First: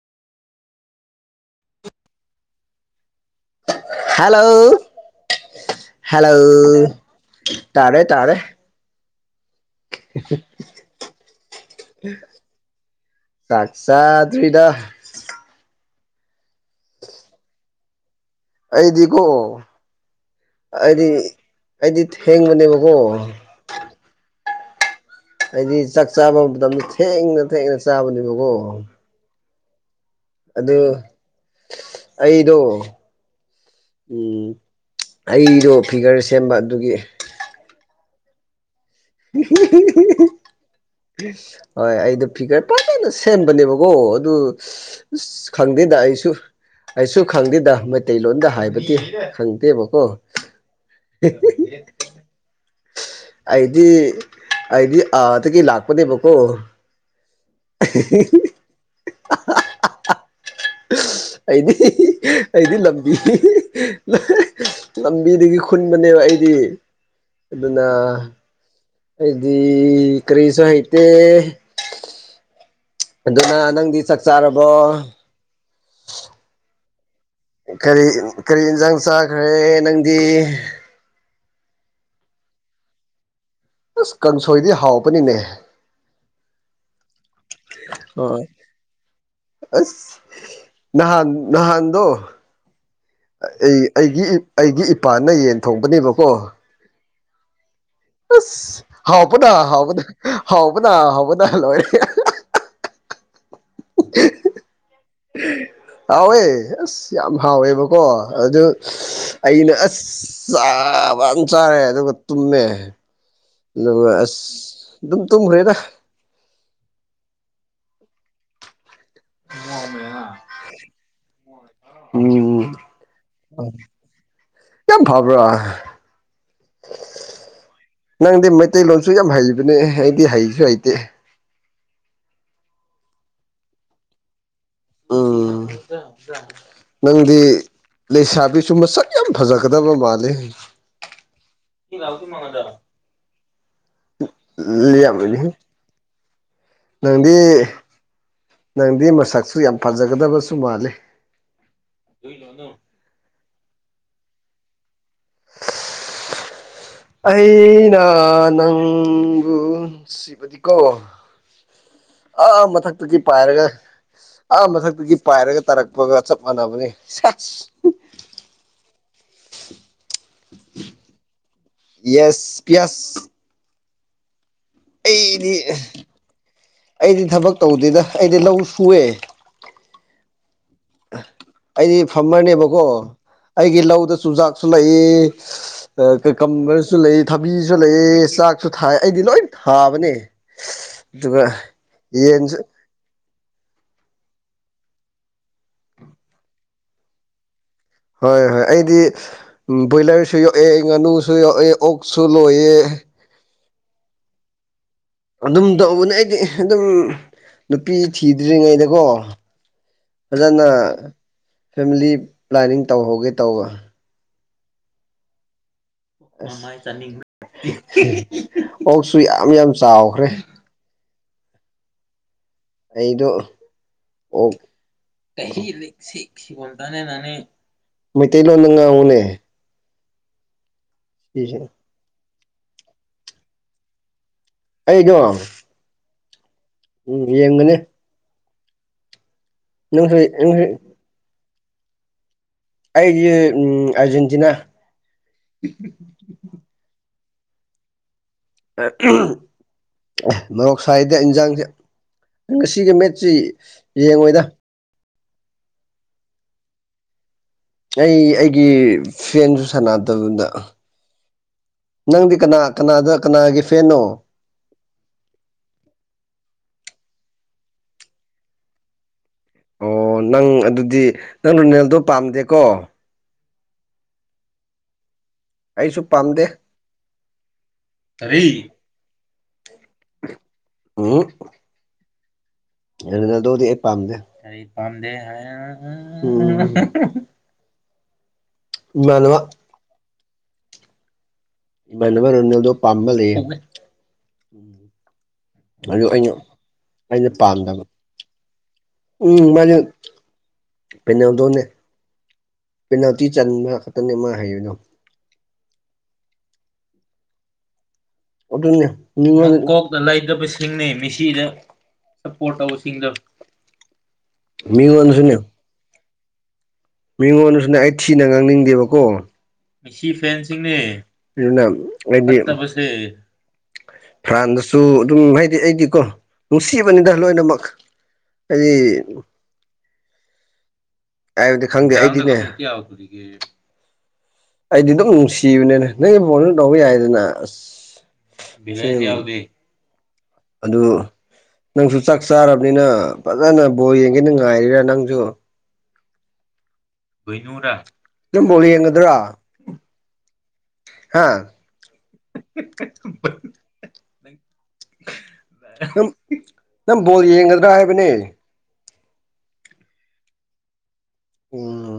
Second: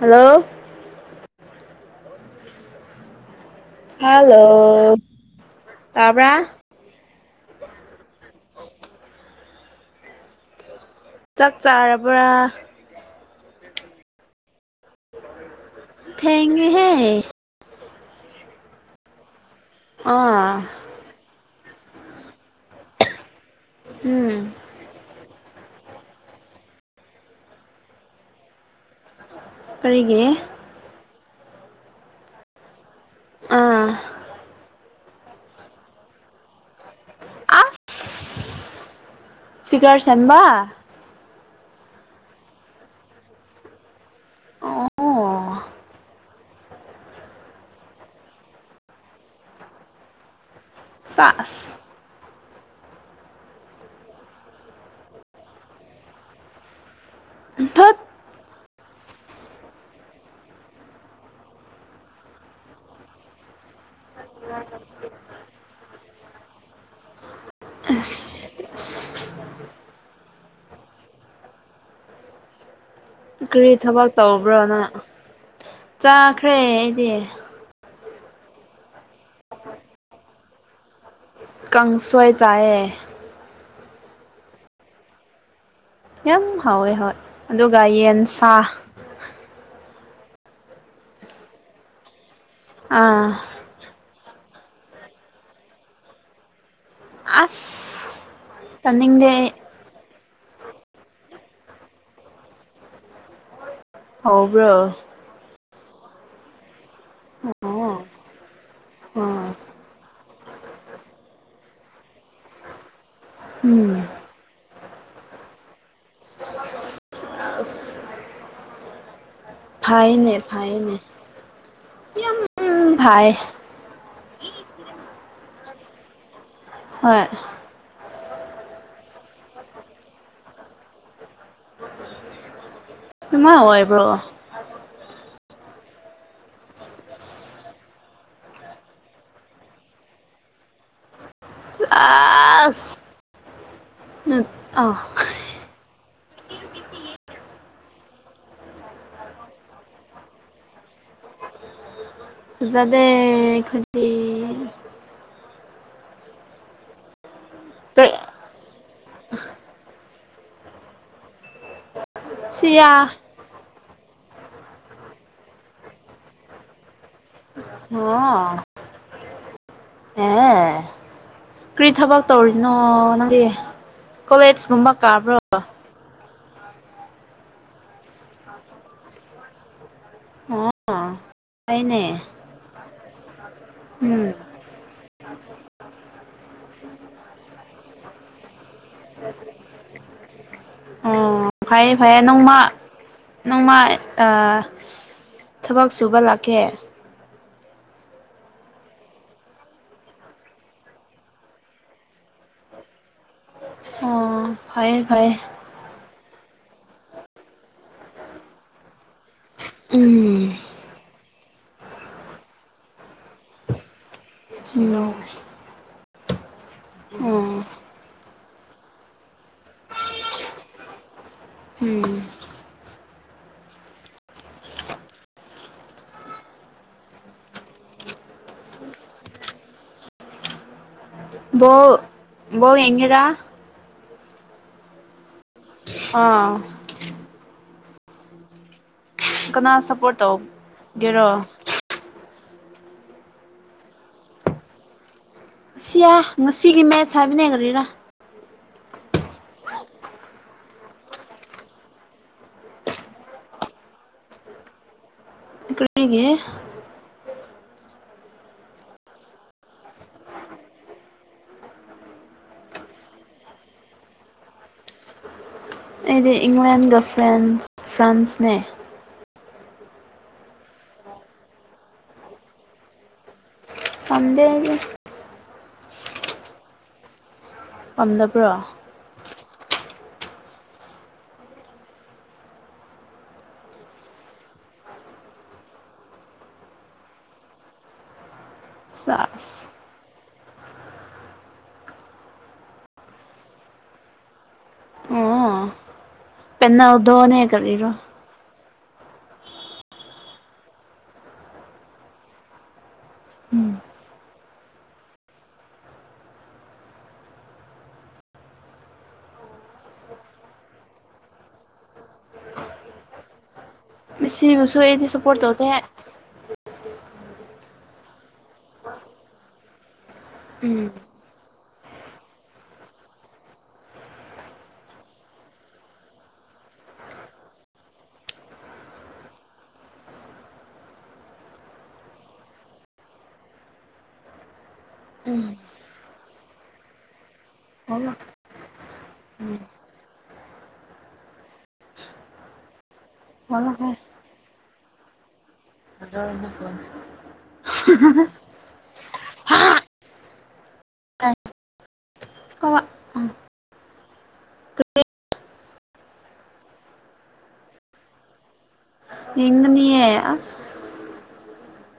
Hello hello hello ꯇꯥꯕ꯭ꯔꯥ ꯇꯥꯔꯦ ꯇꯥꯔꯦ [inaudible] ꯆꯥꯛ ꯆꯥꯔꯕ꯭ꯔꯥ ꯆꯥꯛ ꯆꯥꯗꯔꯤꯗ ꯊꯦꯡꯉꯦꯍꯦ ꯑꯩꯗꯤꯀꯣ ꯑꯥ ꯑꯩꯗꯤ ꯑꯩꯗꯤ ꯊꯦꯡꯕꯅꯦꯕꯀꯣ ꯎꯝ ꯑꯩꯗꯤ ꯆꯥꯛ ꯆꯥꯕ ꯃꯇꯝꯗ ꯊꯦꯡꯅ ꯊꯦꯡꯅ ꯆꯥꯕꯅꯦꯕꯀꯣ ꯀꯔꯤꯒꯤ ꯑꯗꯨ ꯑꯩꯗꯣ ꯑꯥ ꯎꯝ ꯑꯩꯗꯣ ꯐꯤꯒꯔ ꯁꯦꯝꯕ ꯑꯗꯨꯒꯤ ꯑꯥꯁ ꯁꯦꯝꯕ ꯍꯣꯏ ꯑꯩꯗꯣ ꯐꯤꯒꯔ ꯐꯖꯅ ꯁꯦꯝꯕꯅꯦꯕꯀꯣ ꯑꯗꯨ ꯑꯣ [unintelligible] ꯈꯪꯗꯦꯗ ꯑꯩꯁꯨ ꯑꯩꯁꯨ ꯈꯪꯗꯦꯗ ꯃꯩꯇꯩꯂꯣꯟꯗ ꯍꯥꯏꯕꯗꯤ ꯈꯪꯗꯦꯕꯀꯣ ꯁꯥꯁ ꯑꯩꯗꯤ ꯑꯩꯗꯤ ꯑꯥꯗꯒꯤ ꯂꯥꯛꯄꯅꯦꯕꯀꯣ ꯊꯠ [unintelligible] ꯑꯩꯗꯤ ꯑꯩꯗꯤ ꯂꯝꯕꯤ ꯂꯝꯕꯤꯗꯒꯤ ꯈꯨꯟꯕꯅꯦꯕ ꯑꯩꯗꯤ ꯑꯗꯨꯅ ꯑꯁ ꯑꯁ ꯑꯩꯗꯤ ꯀꯔꯤꯁꯨ ꯍꯩꯇꯦ ꯑꯗꯨꯅ ꯀꯔꯤ ꯅꯪꯗꯤ ꯊꯕꯛ ꯆꯥꯛ ꯆꯥꯔꯕꯣ ꯇꯧꯕ꯭ꯔꯣꯅ ꯆꯥꯈ꯭ꯔꯦ ꯑꯩꯗꯤ ꯀꯔꯤ ꯀꯔꯤ ꯏꯟꯁꯥꯡ ꯆꯥꯈ꯭ꯔꯦ ꯅꯪꯗꯤ ꯀꯥꯡꯁꯣꯏ ꯆꯥꯏꯌꯦ ꯑꯁ ꯀꯥꯡꯁꯣꯏꯗꯤ ꯍꯥꯎꯕꯅꯤꯅꯦ ꯌꯥꯝ ꯍꯥꯎꯋꯦ ꯍꯣꯏ ꯑꯗꯨꯒ ꯌꯦꯟ ꯍꯣꯏ ꯁꯥ ꯑꯁ ꯅꯍꯥꯟ ꯅꯍꯥꯟꯗꯣ ꯑꯥ ꯑꯩ ꯑꯩꯒꯤ ꯑꯩꯒꯤ ꯏꯄꯥꯅ ꯌꯦꯟ ꯊꯣꯡꯕꯅꯦꯕꯀꯣ ꯑꯁ ꯑꯁ ꯆꯥꯅꯤꯡꯗꯦ ꯍꯥꯎꯕꯗꯥ ꯑꯩ ꯍꯥꯎꯕꯗ ꯍꯥꯎꯕꯅ ꯍꯥꯎꯕꯅ ꯂꯣꯏꯔꯦ ꯍꯥꯎꯕ꯭ꯔꯣ ꯍꯥꯎꯋꯦ ꯑꯁ ꯌꯥꯝ ꯑꯣ ꯍꯥꯎꯋꯦꯕꯀꯣ ꯑꯗꯨ ꯑꯣ ꯑꯩꯅ ꯑꯁ ꯆꯥ ꯕꯟ ꯆꯥꯔꯦ ꯑꯗꯨꯒ ꯇꯨꯝꯃꯦ ꯅ ꯎꯝ ꯑꯁ ꯑꯗꯨꯝ ꯇꯨꯝꯈ꯭ꯔꯦꯗ [inaudible] ꯐꯩꯅꯦ ꯐꯩꯅꯦ [unintelligible] ꯎꯝ ꯚꯥꯏ ꯌꯥꯝ ꯐꯕ꯭ꯔꯥ ꯍꯣꯏ ꯅꯪꯗꯤ ꯃꯩꯇꯩꯂꯣꯟꯁꯨ ꯌꯥꯝ ꯍꯩꯕꯅꯦ ꯑꯩꯗꯤ ꯍꯩꯁꯨ ꯍꯩꯇꯦ ꯅꯨꯡꯃꯥꯏ ꯑꯣꯏꯕ꯭ꯔꯣ ꯎꯝ ꯅꯪꯗꯤ ꯂꯩꯁꯥꯕꯤꯁꯨ ꯃꯁꯛ ꯌꯥꯝ ꯐꯖꯒꯗꯕ ꯃꯥꯂꯤ ꯑꯁ ꯑꯥ [unintelligible] ꯅꯪꯗꯤ ꯅꯪꯗꯤ ꯃꯁꯛꯁꯨ ꯌꯥꯝ ꯐꯖꯒꯗꯕꯁꯨ ꯃꯥꯜꯂꯤ ꯐꯖꯗꯦ ꯈꯣꯏꯗꯤ ꯑꯩꯅ ꯅꯪꯕꯨ ꯁꯤꯕꯗꯤꯀꯣ ꯑꯥ ꯁꯤꯌꯥ ꯃꯊꯛꯇꯒꯤ ꯄꯥꯏꯔꯒ ꯑꯥ ꯃꯊꯛꯇꯒꯤ ꯄꯥꯏꯔꯒ ꯇꯥꯔꯛꯄꯒ ꯆꯞ ꯃꯥꯟꯅꯕꯅꯤ ꯁꯦꯁ ꯑꯣ [unintelligible] ꯀ꯭ꯔꯤ ꯊꯕꯛ ꯌꯦꯁ ꯇꯧꯔꯤꯅꯣ ꯄꯤꯌꯥꯁ ꯅꯪꯗꯤ ꯀꯣꯂꯦꯖꯒꯨꯝꯕ ꯑꯩꯗꯤ ꯑꯩꯗꯤ ꯊꯕꯛ ꯇꯧꯗꯦꯗ ꯑꯩꯗꯤ ꯂꯧ ꯁꯨꯑꯦ ꯑꯣ ꯑꯩꯗꯤ ꯐꯩꯅꯦ ꯐꯥꯃꯔꯅꯦꯕꯀꯣ ꯑꯩꯒꯤ ꯂꯧꯗ ꯎꯝ ꯆꯨꯖꯥꯛꯁꯨ ꯂꯩꯌꯦ ꯑꯥ ꯀꯀꯝꯕꯔꯁꯨ ꯂꯩꯌꯦ ꯊꯕꯤꯖꯨ ꯂꯩꯌꯦ ꯆꯥꯛꯁꯨ ꯊꯥꯏ ꯑꯩꯗꯤ ꯂꯣꯏ ꯊꯥꯕꯅꯦ ꯑꯗꯨꯒ ꯑꯣ ꯐꯩꯌꯦ ꯐꯩꯌꯦ ꯅꯣꯡꯃ ꯌꯦꯟꯁꯨ ꯅꯣꯡꯃꯥ ꯑ ꯊꯕꯛ ꯁꯨꯕ ꯂꯥꯛꯀꯦ ꯍꯣꯏ ꯍꯣꯏ ꯑꯩꯗꯤ ꯕꯣꯏꯂꯔꯁꯨ ꯌꯣꯛꯑꯦ ꯉꯥꯅꯨꯁꯨ ꯌꯣꯛꯑꯦ ꯑꯣꯛꯁꯨ ꯂꯣꯏꯑꯦ ꯐꯩꯌ‌ꯦ ꯐꯩꯌ‌ꯦ ꯑꯗꯨꯝ ꯇꯧꯕꯅꯦ ꯑꯩꯗꯤ ꯑꯗꯨꯝ ꯅꯨꯄꯤ ꯊꯤꯗ꯭ꯔꯤꯉꯩꯗꯀꯣ ꯎꯝ ꯐꯖꯅ ꯐꯦꯃꯤꯂꯤ ꯄ꯭ꯂꯥꯅꯤꯡ ꯇꯧꯍꯧꯒꯦ ꯇꯧꯕ ꯁꯤꯅꯣ [unintelligible] ꯑꯣꯛꯁꯨ ꯌꯥꯝ ꯌꯥꯝ ꯆꯥꯎꯈ꯭ꯔꯦ ꯎꯝ ꯑꯩꯗꯣ ꯑꯣꯛ [unintelligible] [unintelligible] ꯃꯩꯇꯩꯂꯣꯟꯗ ꯉꯥꯡꯉꯨꯅꯦ ꯁꯤꯁꯦ ꯕ‌ꯣꯜ ꯕꯣꯜ ꯌꯦꯡꯉꯤꯔ ꯑꯩꯗ‌ꯣ ꯑꯥ ꯎꯝ ꯌꯦꯡꯒꯅꯤ ꯀꯅꯥ ꯅꯪꯁꯨ ꯁꯞꯄꯣꯔꯠ ꯅꯪꯁꯨ ꯇꯧꯒꯦꯔꯣ ꯑꯩꯗꯤ ꯎꯝ ꯑꯥꯔꯖꯦꯟꯇꯤꯅꯥ ꯌꯥ ꯉꯁꯤꯒꯤ ꯃꯦꯠꯁ ꯍꯥꯏꯕꯅꯦ ꯀꯔꯤꯔꯥ ꯃ‌ꯣꯔꯣꯛ ꯁꯥꯏꯗ ꯏꯟꯖꯥꯡꯁꯦ꯫ ꯉꯁꯤꯒꯤ ꯃꯦꯠꯁꯤ ꯌꯦꯡꯉꯣꯏꯗ꯫ ꯀꯔꯤꯒꯤ ꯑꯩ ꯑꯩꯒꯤ ꯐꯦꯟꯁꯨ ꯁꯥꯟꯅꯗꯕꯗ꯫ ꯅꯪꯗꯤ ꯀꯅꯥ ꯀꯅꯥꯗ ꯀꯅꯥꯒꯤ ꯐꯦꯟꯅꯣ ꯑꯩꯗꯤ ꯏꯪꯂꯦꯟꯒ ꯐ꯭ꯔꯦꯟꯁ ꯐ꯭ꯔꯥꯟꯁꯅꯦ ꯑꯣ ꯅꯪ ꯑꯗꯨꯗꯤ ꯅꯪ ꯔꯨꯅꯦꯜꯗꯣ ꯄꯥꯝꯗꯦꯀꯣ ꯄꯥꯝꯗ‌ꯦ ꯑꯩꯗꯤ ꯑꯩꯁꯨ ꯄꯥꯝꯗꯦ꯫ ꯄꯝꯗꯕ꯭ꯔꯣ꯫ [unintelligible] ꯔꯨꯅꯥꯜꯗꯣꯗꯤ ꯑꯩ ꯄꯥꯝꯗꯦ ꯀꯔꯤ ꯄꯥꯝꯗꯦ ꯍꯥꯏ [unintelligible] ꯆꯥꯁ ꯏꯃꯥꯟꯅꯕ ꯔꯨꯅꯦꯜꯗꯣ ꯄꯥꯝꯕ ꯂꯩꯌ‌ꯦ ꯑꯣ ꯑꯗꯨ ꯑꯩꯅ ꯑꯩꯅ ꯄꯦꯅꯥꯜꯗꯣꯅꯦ ꯄꯥꯝꯗꯕ ꯀꯔꯤꯔꯣ ꯎꯝ ꯃꯥꯟꯅ‌ꯦ [unintelligible] ꯄꯦꯅꯦꯜꯗꯣꯅꯦ ꯄꯦꯅꯥꯜꯇꯤ ꯆꯟꯕ ꯎꯝ ꯈꯛꯇꯅꯤ ꯃꯥꯅ ꯍꯩꯕꯗ‌ꯣ ꯑꯗꯨꯅꯦ [unintelligible] ꯀꯣꯛꯇ ꯂꯩꯇꯕꯁꯤꯡꯅꯦ ꯃ‌ꯦꯁꯤꯗ ꯁꯞꯄꯣꯔꯠ ꯇꯧꯕꯁꯤꯡꯗꯣ ꯃ‌ꯦꯁꯤꯕꯨꯁꯨ ꯑꯩꯗꯤ ꯁꯞꯄꯣꯔꯠ ꯇꯧꯗꯦ꯫ ꯃꯤꯉꯣꯟꯗꯁꯨꯅ‌ꯦ ꯑꯩ ꯊꯤꯅ ꯉꯥꯡꯅꯤꯡꯗꯦꯕꯀꯣ ꯃ‌ꯦꯁꯤ ꯐꯦꯟꯁꯤꯡꯅꯦ ꯎꯝ [unintelligible] ꯐꯠꯇꯕꯁꯦ ꯐ꯭ꯔꯥꯟꯗꯁꯨ ꯑꯗꯨꯝ ꯍꯥꯏꯗꯤ ꯑꯩꯗꯤꯀꯣ ꯅꯨꯡꯁꯤꯕꯅꯤꯗ ꯂꯣꯏꯅꯃꯛ꯫ ꯑꯩꯗꯤ ꯈꯪꯗꯦ ꯑꯩꯗꯤꯅꯦ꯫ ꯑꯩꯗꯤ ꯑꯗꯨꯝ ꯅꯨꯡꯁꯤꯕꯅꯤꯅꯦ ꯅꯪꯒꯤ ꯐꯣꯟꯗ ꯇꯧꯕ ꯌꯥꯏꯗꯅ ꯑꯁ [unintelligible] ꯕꯤꯂꯦꯟꯁ ꯌꯥꯎꯗꯦ ꯑꯗꯨ ꯅꯪꯖꯨ ꯆꯥꯛ ꯆꯥꯔꯕꯅꯤꯅ ꯐꯖꯅ ꯕꯣꯜ ꯌꯦꯡꯒꯦꯅ ꯉꯥꯏꯔꯤꯔꯥ ꯅꯪꯖꯨ [unintelligible] ꯄꯣꯏꯅꯨꯗꯥ ꯅꯪꯐꯧ ꯌꯦꯡꯒꯗ꯭ꯔꯥ ꯍꯥꯥ ꯎꯝ ꯅꯪ ꯅꯪ ꯕꯣꯜ ꯌꯦꯡꯒꯗ꯭ꯔꯥ ꯍꯥꯏꯕꯅꯦ ꯌꯦꯡꯅꯤꯌꯦ ꯑꯁ ꯎꯝ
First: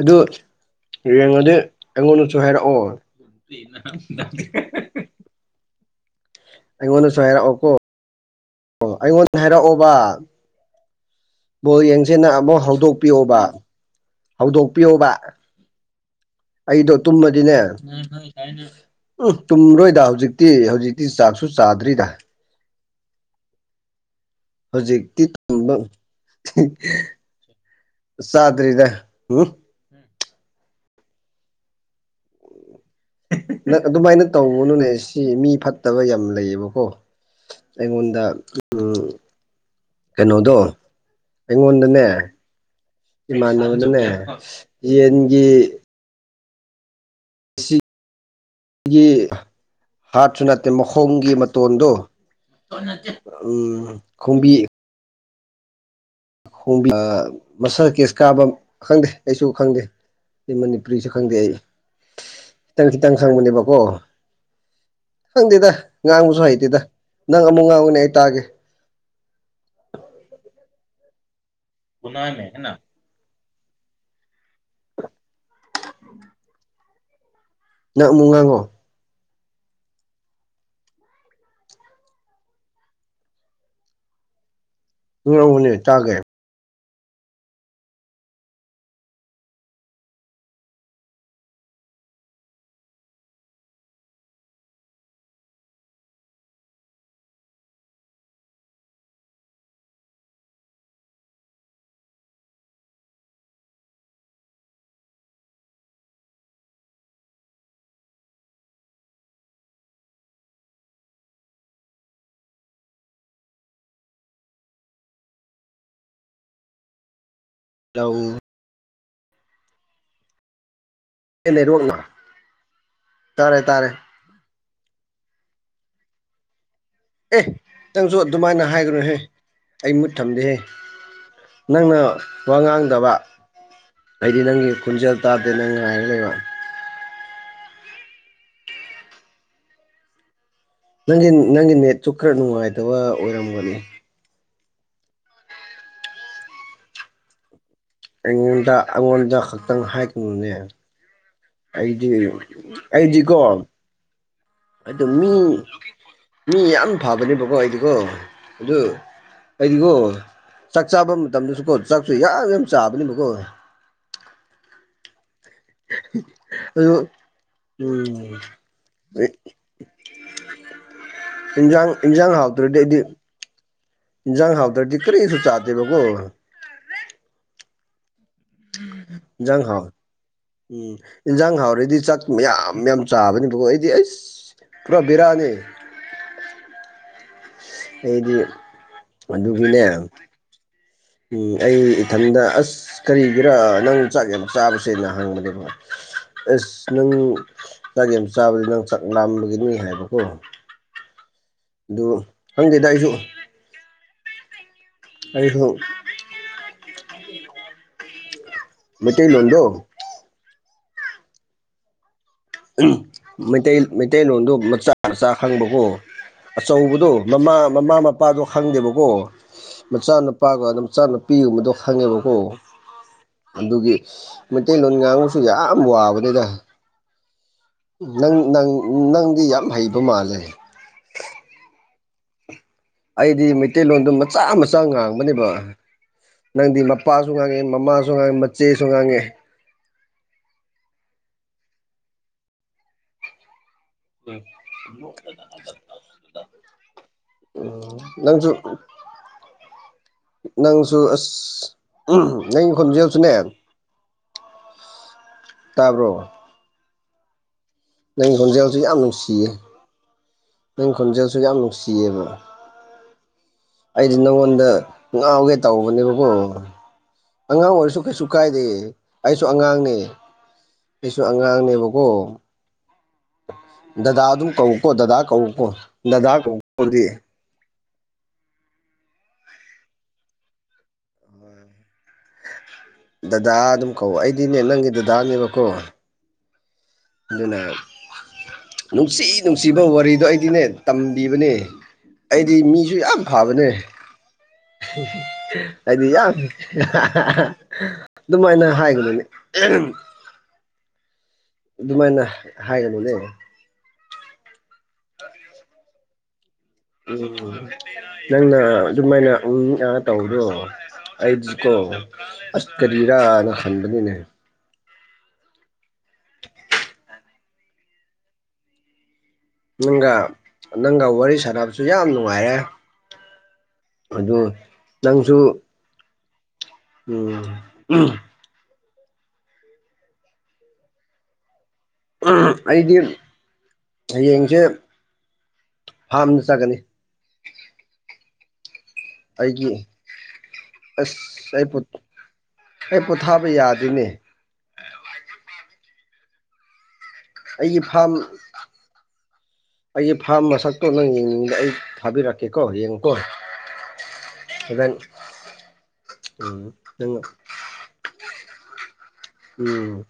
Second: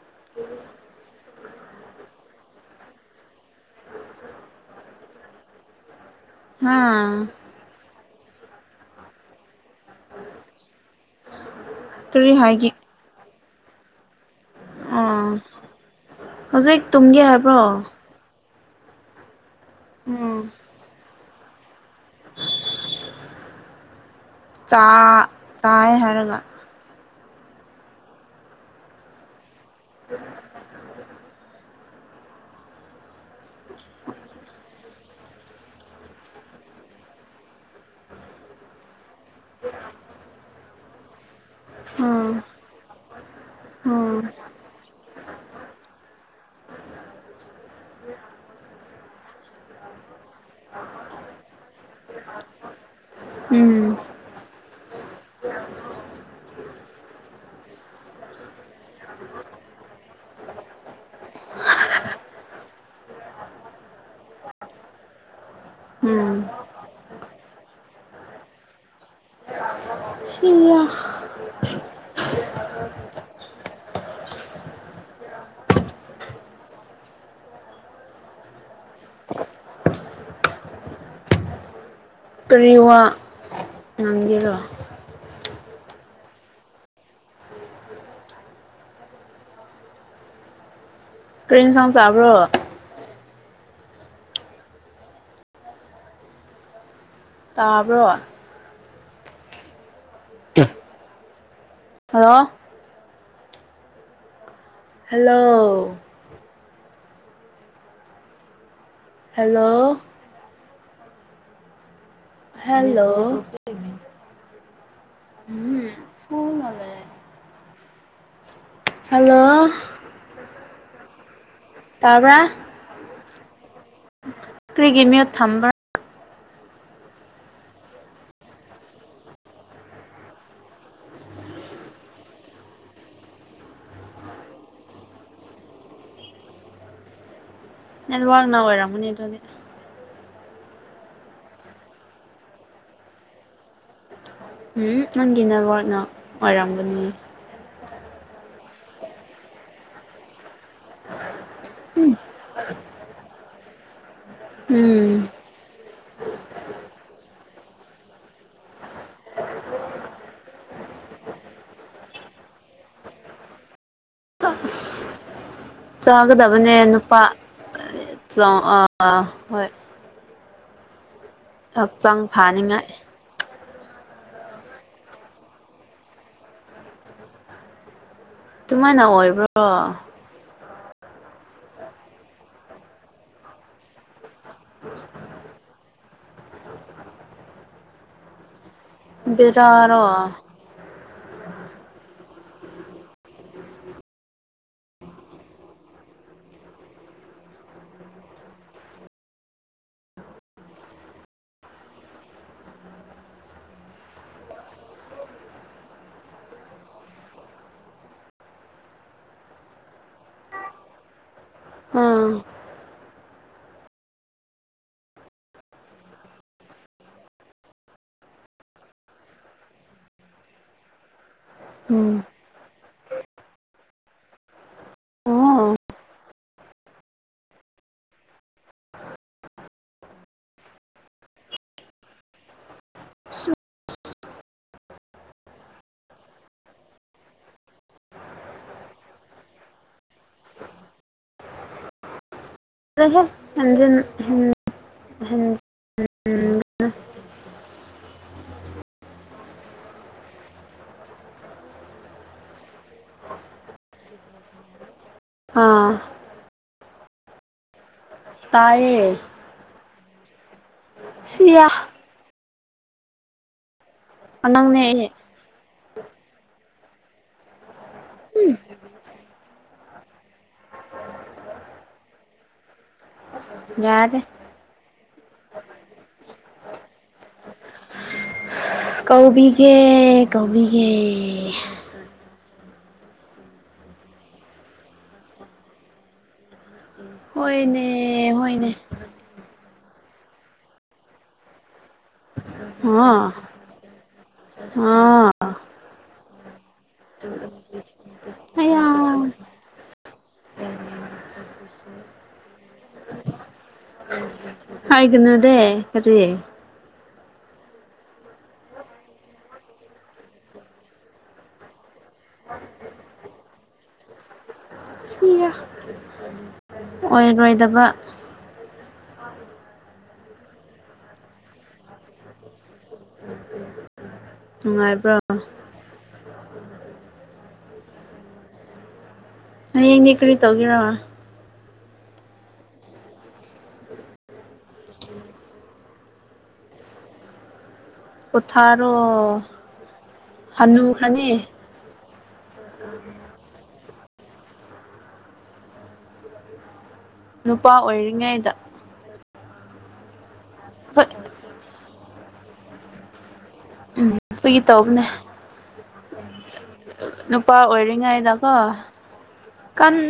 ꯑꯗꯨ ꯌꯦꯡꯉꯗꯤ ꯑꯩꯉꯣꯟꯗꯁꯨ ꯍꯥꯏꯔꯛꯑꯣ [unintelligible] ꯍꯥ ꯑꯩꯉꯣꯟꯗꯁꯨ ꯍꯥꯏꯔꯛꯑꯣꯀꯣ ꯑꯣ ꯑꯩꯉꯣꯟꯗ ꯍꯥꯏꯔꯛꯑꯣꯕ ꯕꯣꯜ ꯌꯦꯡꯁꯤꯟꯅ ꯀꯔꯤ ꯑꯃꯨꯛ ꯍꯥꯏꯒꯦ ꯍꯧꯗꯣꯛꯄꯤꯌꯣꯕ ꯍꯧꯗꯣꯛꯄꯤꯌꯣꯕ ꯎꯝ ꯍꯧꯖꯤꯛ ꯑꯩꯗꯣ ꯇꯨꯝꯒꯦ ꯍꯥꯏꯕ꯭ꯔꯣ ꯇꯨꯝꯃꯗꯤꯅꯦ ꯎꯝ ꯇꯨꯝꯔꯣꯏꯗ ꯎꯝ ꯍꯧꯖꯤꯛꯇꯤ ꯍꯧꯖꯤꯛꯇꯤ ꯆꯥꯛꯁꯨ ꯆꯥꯗ꯭ꯔꯤꯗ ꯆꯥ ꯇꯥꯌꯦ ꯍꯥꯏꯔꯒ ꯑꯦ ꯆꯥꯗ꯭ꯔꯤꯗ ꯎꯝ [unintelligible] ꯑꯗꯨꯃꯥꯏꯅ ꯇꯧꯒꯅꯨꯅꯦ ꯁꯤ ꯃꯤ ꯐꯠꯇꯕ ꯌꯥꯝ ꯂꯩꯌꯦꯕꯀꯣ ꯑꯩꯉꯣꯟꯗ ꯎꯝ ꯀꯩꯅꯣꯗꯣ ꯑꯩꯉꯣꯟꯗꯅꯦ ꯎꯝ ꯏꯃꯥꯟꯅꯕꯅꯅꯦ ꯎꯝ ꯌꯦꯟꯒꯤ ꯒꯤ ꯍꯥꯠꯁꯨ ꯅꯠꯇꯦ ꯃꯈꯣꯡꯒꯤ ꯃꯇꯣꯟꯗ ꯎꯝ ꯈꯣꯡꯕꯤ ꯈꯣꯡꯕꯤ ꯃꯁꯜ ꯀꯦꯁ ꯀꯥꯕ ꯈꯪꯗꯦ ꯑꯩꯁꯨ ꯈꯪꯗꯦ ꯑꯩ ꯃꯅꯤꯄꯨꯔꯤꯁꯨ ꯈꯪꯗꯦ ꯑꯩ ꯈꯤꯇꯪ ꯈꯤꯇꯪ ꯈꯪꯕꯅꯦꯕꯀꯣ ꯈꯪꯗꯦꯗ ꯎꯝ ꯉꯥꯡꯕꯁꯨ ꯍꯩꯇꯦꯗ ꯅꯪ ꯑꯃꯨꯛ ꯉꯥꯡꯉꯣꯅꯦ ꯑꯩ ꯇꯥꯒꯦ ꯑ ꯁꯤꯌꯥ [unintelligible] ꯉꯪꯃꯨꯛ ꯉꯥꯡꯉꯣ ꯀꯔꯤꯋꯥ ꯉꯥꯡꯒꯦꯔꯣ ꯉꯥꯡꯉꯛꯎꯅ‌ꯦ ꯇꯥꯒ‌ꯦ ꯀꯔꯤ ꯏꯟꯁꯥꯡ ꯆꯕꯔꯣ ꯇꯥꯕ꯭ꯔꯣ [unintelligible] ꯍꯜꯂꯣ ꯍꯜꯂꯣ ꯍꯦꯜꯂꯣ ꯍꯦꯂꯣ [unintelligible] [unintelligible] ꯂꯧ ꯍꯜꯂꯣ ꯅꯦꯠ ꯋꯥꯛꯅ ꯇꯥꯕ꯭ꯔꯥ ꯇꯔꯦ ꯇꯥꯔꯦ ꯀ꯭ꯔꯤꯒꯤ ꯃꯤꯎꯠ ꯊꯝꯝꯕ꯭ꯔ ꯑꯦ ꯅꯪꯁꯨ ꯑꯗꯨꯃꯥꯏꯅ ꯍꯥꯏꯒꯅꯨꯍꯦ ꯑꯩ ꯃꯨꯠ ꯊꯝꯗꯦꯍꯦ ꯅꯪꯅ ꯋꯥ ꯉꯥꯡꯗꯕ ꯑꯩꯗꯤ ꯅꯪꯒꯤ ꯈꯣꯟꯖꯦꯜ ꯇꯥꯗꯦ ꯅꯪ ꯉꯥꯏꯔꯒ ꯂꯩꯕ꯫ ꯋꯥꯂꯅꯦꯠꯅ ꯑꯣꯏꯔꯝꯃꯅꯦ ꯑꯗꯨꯅꯤ꯫ ꯅꯪꯒꯤ ꯅꯪꯒꯤ ꯅꯦꯠꯁꯨ ꯈꯔ ꯅꯨꯡꯉꯥꯏꯇꯕ ꯑꯣꯏꯔꯝꯒꯅꯤ ꯎꯝ ꯅꯪꯒꯤ ꯅꯕꯣꯔꯅ ꯑꯣꯏꯔꯝꯒꯅꯤ ꯑꯩꯉꯣꯟꯗ ꯑꯩꯉꯣꯟꯗ ꯈꯛꯇꯪ ꯍꯥꯏꯒꯅꯨꯅꯦ꯫ ꯑꯩꯗꯤ ꯑꯩꯗꯤꯀꯣ꯫ ꯑꯗꯨ ꯎꯝ ꯃꯤ ꯃꯤ ꯌꯥꯝ ꯐꯕꯅꯦꯕꯀꯣ ꯑꯩꯗꯤꯀꯣ ꯑꯗꯨ ꯑꯩꯗꯤꯀꯣ ꯆꯥꯛ ꯆꯥꯕ ꯃꯇꯝꯗꯁꯨ ꯀꯣ ꯆꯥꯛꯁꯨ ꯌꯥꯝ ꯌꯥꯝ ꯆꯥꯕꯅꯦꯕꯀꯣ [unintelligible] ꯆꯥꯒꯗꯕꯅꯦ ꯑꯗꯨ ꯅꯨꯄꯥ ꯎꯝ ꯑꯥ ꯍꯣꯏ ꯏꯟꯖꯥꯡ ꯍꯛꯆꯥꯡ ꯏꯟꯁꯥꯡ ꯍꯥꯎꯇ꯭ꯔꯗꯤ ꯐꯥꯅꯤꯡꯉꯥꯏ ꯑꯩꯗꯤ ꯏꯟꯖꯥꯡ ꯍꯥꯎꯗ꯭ꯔꯗꯤ ꯀꯔꯤꯁꯨ ꯆꯥꯗꯦꯕꯀꯣ ꯑꯗꯨꯃꯥꯏꯅ ꯑꯣꯏꯕ꯭ꯔꯣ ꯏꯟꯖꯥꯡ ꯍꯥꯎ ꯎꯝ ꯏꯟꯖꯥꯡ ꯍꯥꯎꯔꯗꯤ ꯆꯥꯛ ꯃꯌꯥꯝ ꯌꯥꯝ ꯆꯥꯕꯅꯦꯕꯀꯣ ꯑꯩꯗꯤ ꯑꯁ꯫ ꯄꯨꯔꯥ ꯕꯤꯔꯅꯤ ꯑꯩꯗꯤ ꯕꯤ ꯂ ꯕꯦꯔꯥꯔꯣ ꯎꯝ ꯑꯩ ꯏꯊꯟꯗ ꯑꯁ ꯀꯔꯤꯒꯤꯔ ꯅꯪ ꯆꯥꯛ ꯌꯦꯕ ꯆꯥꯕꯁꯦꯅ ꯍꯪꯕꯅꯦꯕ꫰꫰ ꯅꯪ ꯆꯥꯛꯌꯥꯝ ꯆꯥꯕꯗꯤ ꯅꯪ ꯆꯥꯛ ꯂꯥꯝꯕꯒꯤꯅꯤ ꯍꯥꯏꯕꯀꯣ꯫ ꯑꯗꯨ ꯈꯪꯗꯦꯗ ꯑꯩꯁꯨ ꯑꯩꯍꯣ ꯃꯩꯇꯩꯂꯣꯟꯗꯣ ꯑꯥ ꯃꯩꯇꯩ ꯃꯩꯇꯩꯂꯣꯟꯗꯣ ꯃꯆꯥ ꯃꯆꯥ ꯈꯪꯕꯀꯣ ꯑꯆꯧꯕꯗꯣ ꯃꯃꯥ ꯃꯃꯥ ꯃꯄꯥꯗꯣ ꯈꯪꯗꯦꯕꯀꯣ꯫ ꯃꯆꯥ ꯅꯨꯨꯄꯥꯒ ꯑꯗꯨꯝ ꯃꯆꯥ ꯅꯨꯄꯤꯒꯨꯝ ꯃꯗꯣ ꯎꯝ ꯈꯪꯉꯦꯕꯀꯣ꯫ ꯑꯗꯨꯒꯤ ꯃꯩꯇꯩꯂꯣꯟ ꯉꯥꯡꯕꯁꯨ ꯑꯣ ꯌꯥꯝ ꯋꯥꯕꯅꯤꯗ꯫ ꯅꯪ ꯅꯪ ꯅꯪꯗꯤ ꯌꯥꯝ ꯍꯩꯕ ꯃꯥꯜꯂꯦ ꯑꯩꯗꯤ ꯃꯩꯇꯩꯂꯣꯟꯗ ꯃꯆꯥ ꯃꯆꯥ ꯉꯥꯡꯕꯅꯦꯕ ꯅꯪꯗꯤ ꯃꯄꯥꯁꯨ ꯉꯥꯡꯉꯦ ꯃꯃꯥꯁꯨ ꯉꯥꯡꯉꯦ ꯃꯆꯦꯁꯨ ꯉꯥꯡꯉꯦ ꯑꯗꯨꯔ ꯍꯦ ꯏꯟꯖꯤꯟ ꯎꯝ ꯎꯝ ꯅꯪꯁꯨ ꯅꯪꯁꯨ ꯑꯁ ꯅꯪꯒꯤ ꯈꯣꯟꯖꯦꯜꯁꯨꯅꯦ ꯑꯥ ꯇꯥꯔꯕꯣ ꯅꯪ ꯈꯣꯟꯖꯦꯜꯁꯨ ꯌꯥꯝ ꯇꯥꯏꯌꯦ ꯅꯨꯡꯁꯤꯌꯦ꯫ ꯅꯪ ꯈꯣꯟꯖꯦꯜꯁꯨ ꯌꯥꯝ ꯁꯤꯌꯥ ꯅꯨꯡꯁꯤꯌꯦꯕ ꯑꯩꯗꯤ ꯅꯪꯉꯣꯟꯗ ꯑꯉꯥꯡꯅꯦ ꯑꯩ ꯉꯥꯎꯒꯦ ꯇꯧꯕꯅꯦꯕꯀꯣ ꯑꯉꯥꯡ ꯑꯣꯏꯔꯁꯨ ꯀꯩꯁꯨ ꯀꯥꯏꯗꯦ ꯑꯩꯁꯨ ꯑꯉꯥꯡꯅꯦ ꯑꯩꯁꯨ ꯑꯉꯥꯡꯅꯦꯕꯀꯣ꯫ ꯌꯥꯔꯦ ꯗꯗꯥ ꯑꯗꯨꯝ ꯀꯧꯎꯀꯣ ꯗꯗꯥ ꯀꯧꯎꯀꯣ ꯗꯗꯥ ꯀꯧꯣꯗꯤ ꯀꯧꯕꯤꯒꯦ ꯀꯧꯕꯤꯒꯦ ꯗꯗꯥ ꯑꯗꯨꯝ ꯀꯧ ꯑꯩꯗꯤꯅꯦ ꯅꯪꯒꯤ ꯗꯗꯥꯅꯦꯕꯀꯣ ꯑꯗꯨꯅ ꯍꯣꯏꯅꯦ ꯍꯣꯏꯅꯦ ꯅꯨꯡꯁꯤ ꯅꯨꯡꯁꯤꯕ ꯋꯥꯔꯤꯗꯣ ꯑꯩꯗꯤꯅꯦ ꯇꯝꯕꯤꯕꯅꯦ ꯑꯩꯗꯤ ꯃꯤꯁꯨ ꯌꯥꯝ ꯑꯥ ꯐꯕꯅꯦ ꯑꯥ ꯍꯥꯏꯗꯤ ꯌꯥꯝ ꯑꯗꯨꯃꯥꯏꯅ ꯑꯌꯥ ꯍꯥꯏꯒꯗꯅꯤ ꯑꯗꯨꯃꯥꯏꯅ ꯍꯥꯏꯒꯅꯨꯅꯦ ꯍꯥꯏꯒꯅꯗꯦ ꯈꯔꯤ [unintelligible] ꯅꯪꯅ ꯑꯗꯨꯃꯥꯏꯅ ꯎꯝ ꯑꯥ ꯇꯧꯕꯗꯣ ꯑꯩꯗꯤꯀꯣ ꯑꯁ ꯀꯔꯤꯔꯅ ꯍꯟꯕꯅꯤꯅꯦ ꯑꯣꯏꯔꯣꯏꯗꯕ ꯅꯪꯒ ꯅꯪꯒ ꯋꯥꯔꯤ ꯁꯥꯟꯅꯕꯁꯨ ꯌꯥꯝ ꯅꯨꯡꯉꯥꯏꯌꯦ ꯑꯗꯨ ꯅꯨꯡꯉꯥꯏꯕ꯭ꯔꯣ ꯅꯪꯁꯨ ꯎꯝ꯫ ꯍꯌꯦꯡꯗꯤ ꯀꯔꯤ ꯇꯧꯒꯦꯔ ꯑꯩꯗꯤ ꯍꯌꯦꯡꯁꯦ [unintelligible] ꯐꯥꯝꯗ ꯆꯥꯠꯀꯅꯤ꯫ ꯄꯣꯊꯥꯔꯣ ꯑꯩꯒꯤ ꯑꯁ ꯍꯅꯨꯈ꯭ꯔꯅꯤ ꯑꯩ ꯑꯩ ꯄꯣꯊꯥꯕ ꯌꯥꯗꯦꯅꯦ꯫ ꯅꯨꯄꯥ ꯑꯩꯒꯤ ꯐꯥꯝ ꯑꯣꯏꯔꯤꯉꯩꯗ꯫ ꯑꯩꯒꯤ ꯐꯥꯝ ꯃꯁꯛꯇꯣ ꯅꯪ ꯍꯣꯏ ꯌꯦꯡꯅꯤꯡꯕ ꯑꯩ ꯊꯥꯕꯤꯔꯛꯀꯦꯀꯣ ꯌꯦꯡꯎ ꯀꫭ‌ ꯎꯝ ꯐꯥꯒꯤ ꯍꫭꫪꯦꯟ ꯇꯧꯕꯅꯦ ꯅꯨꯄꯥ ꯑꯣꯏꯔꯤꯉꯩꯗꯀꯣ ꯀꯟ ꯎꯝ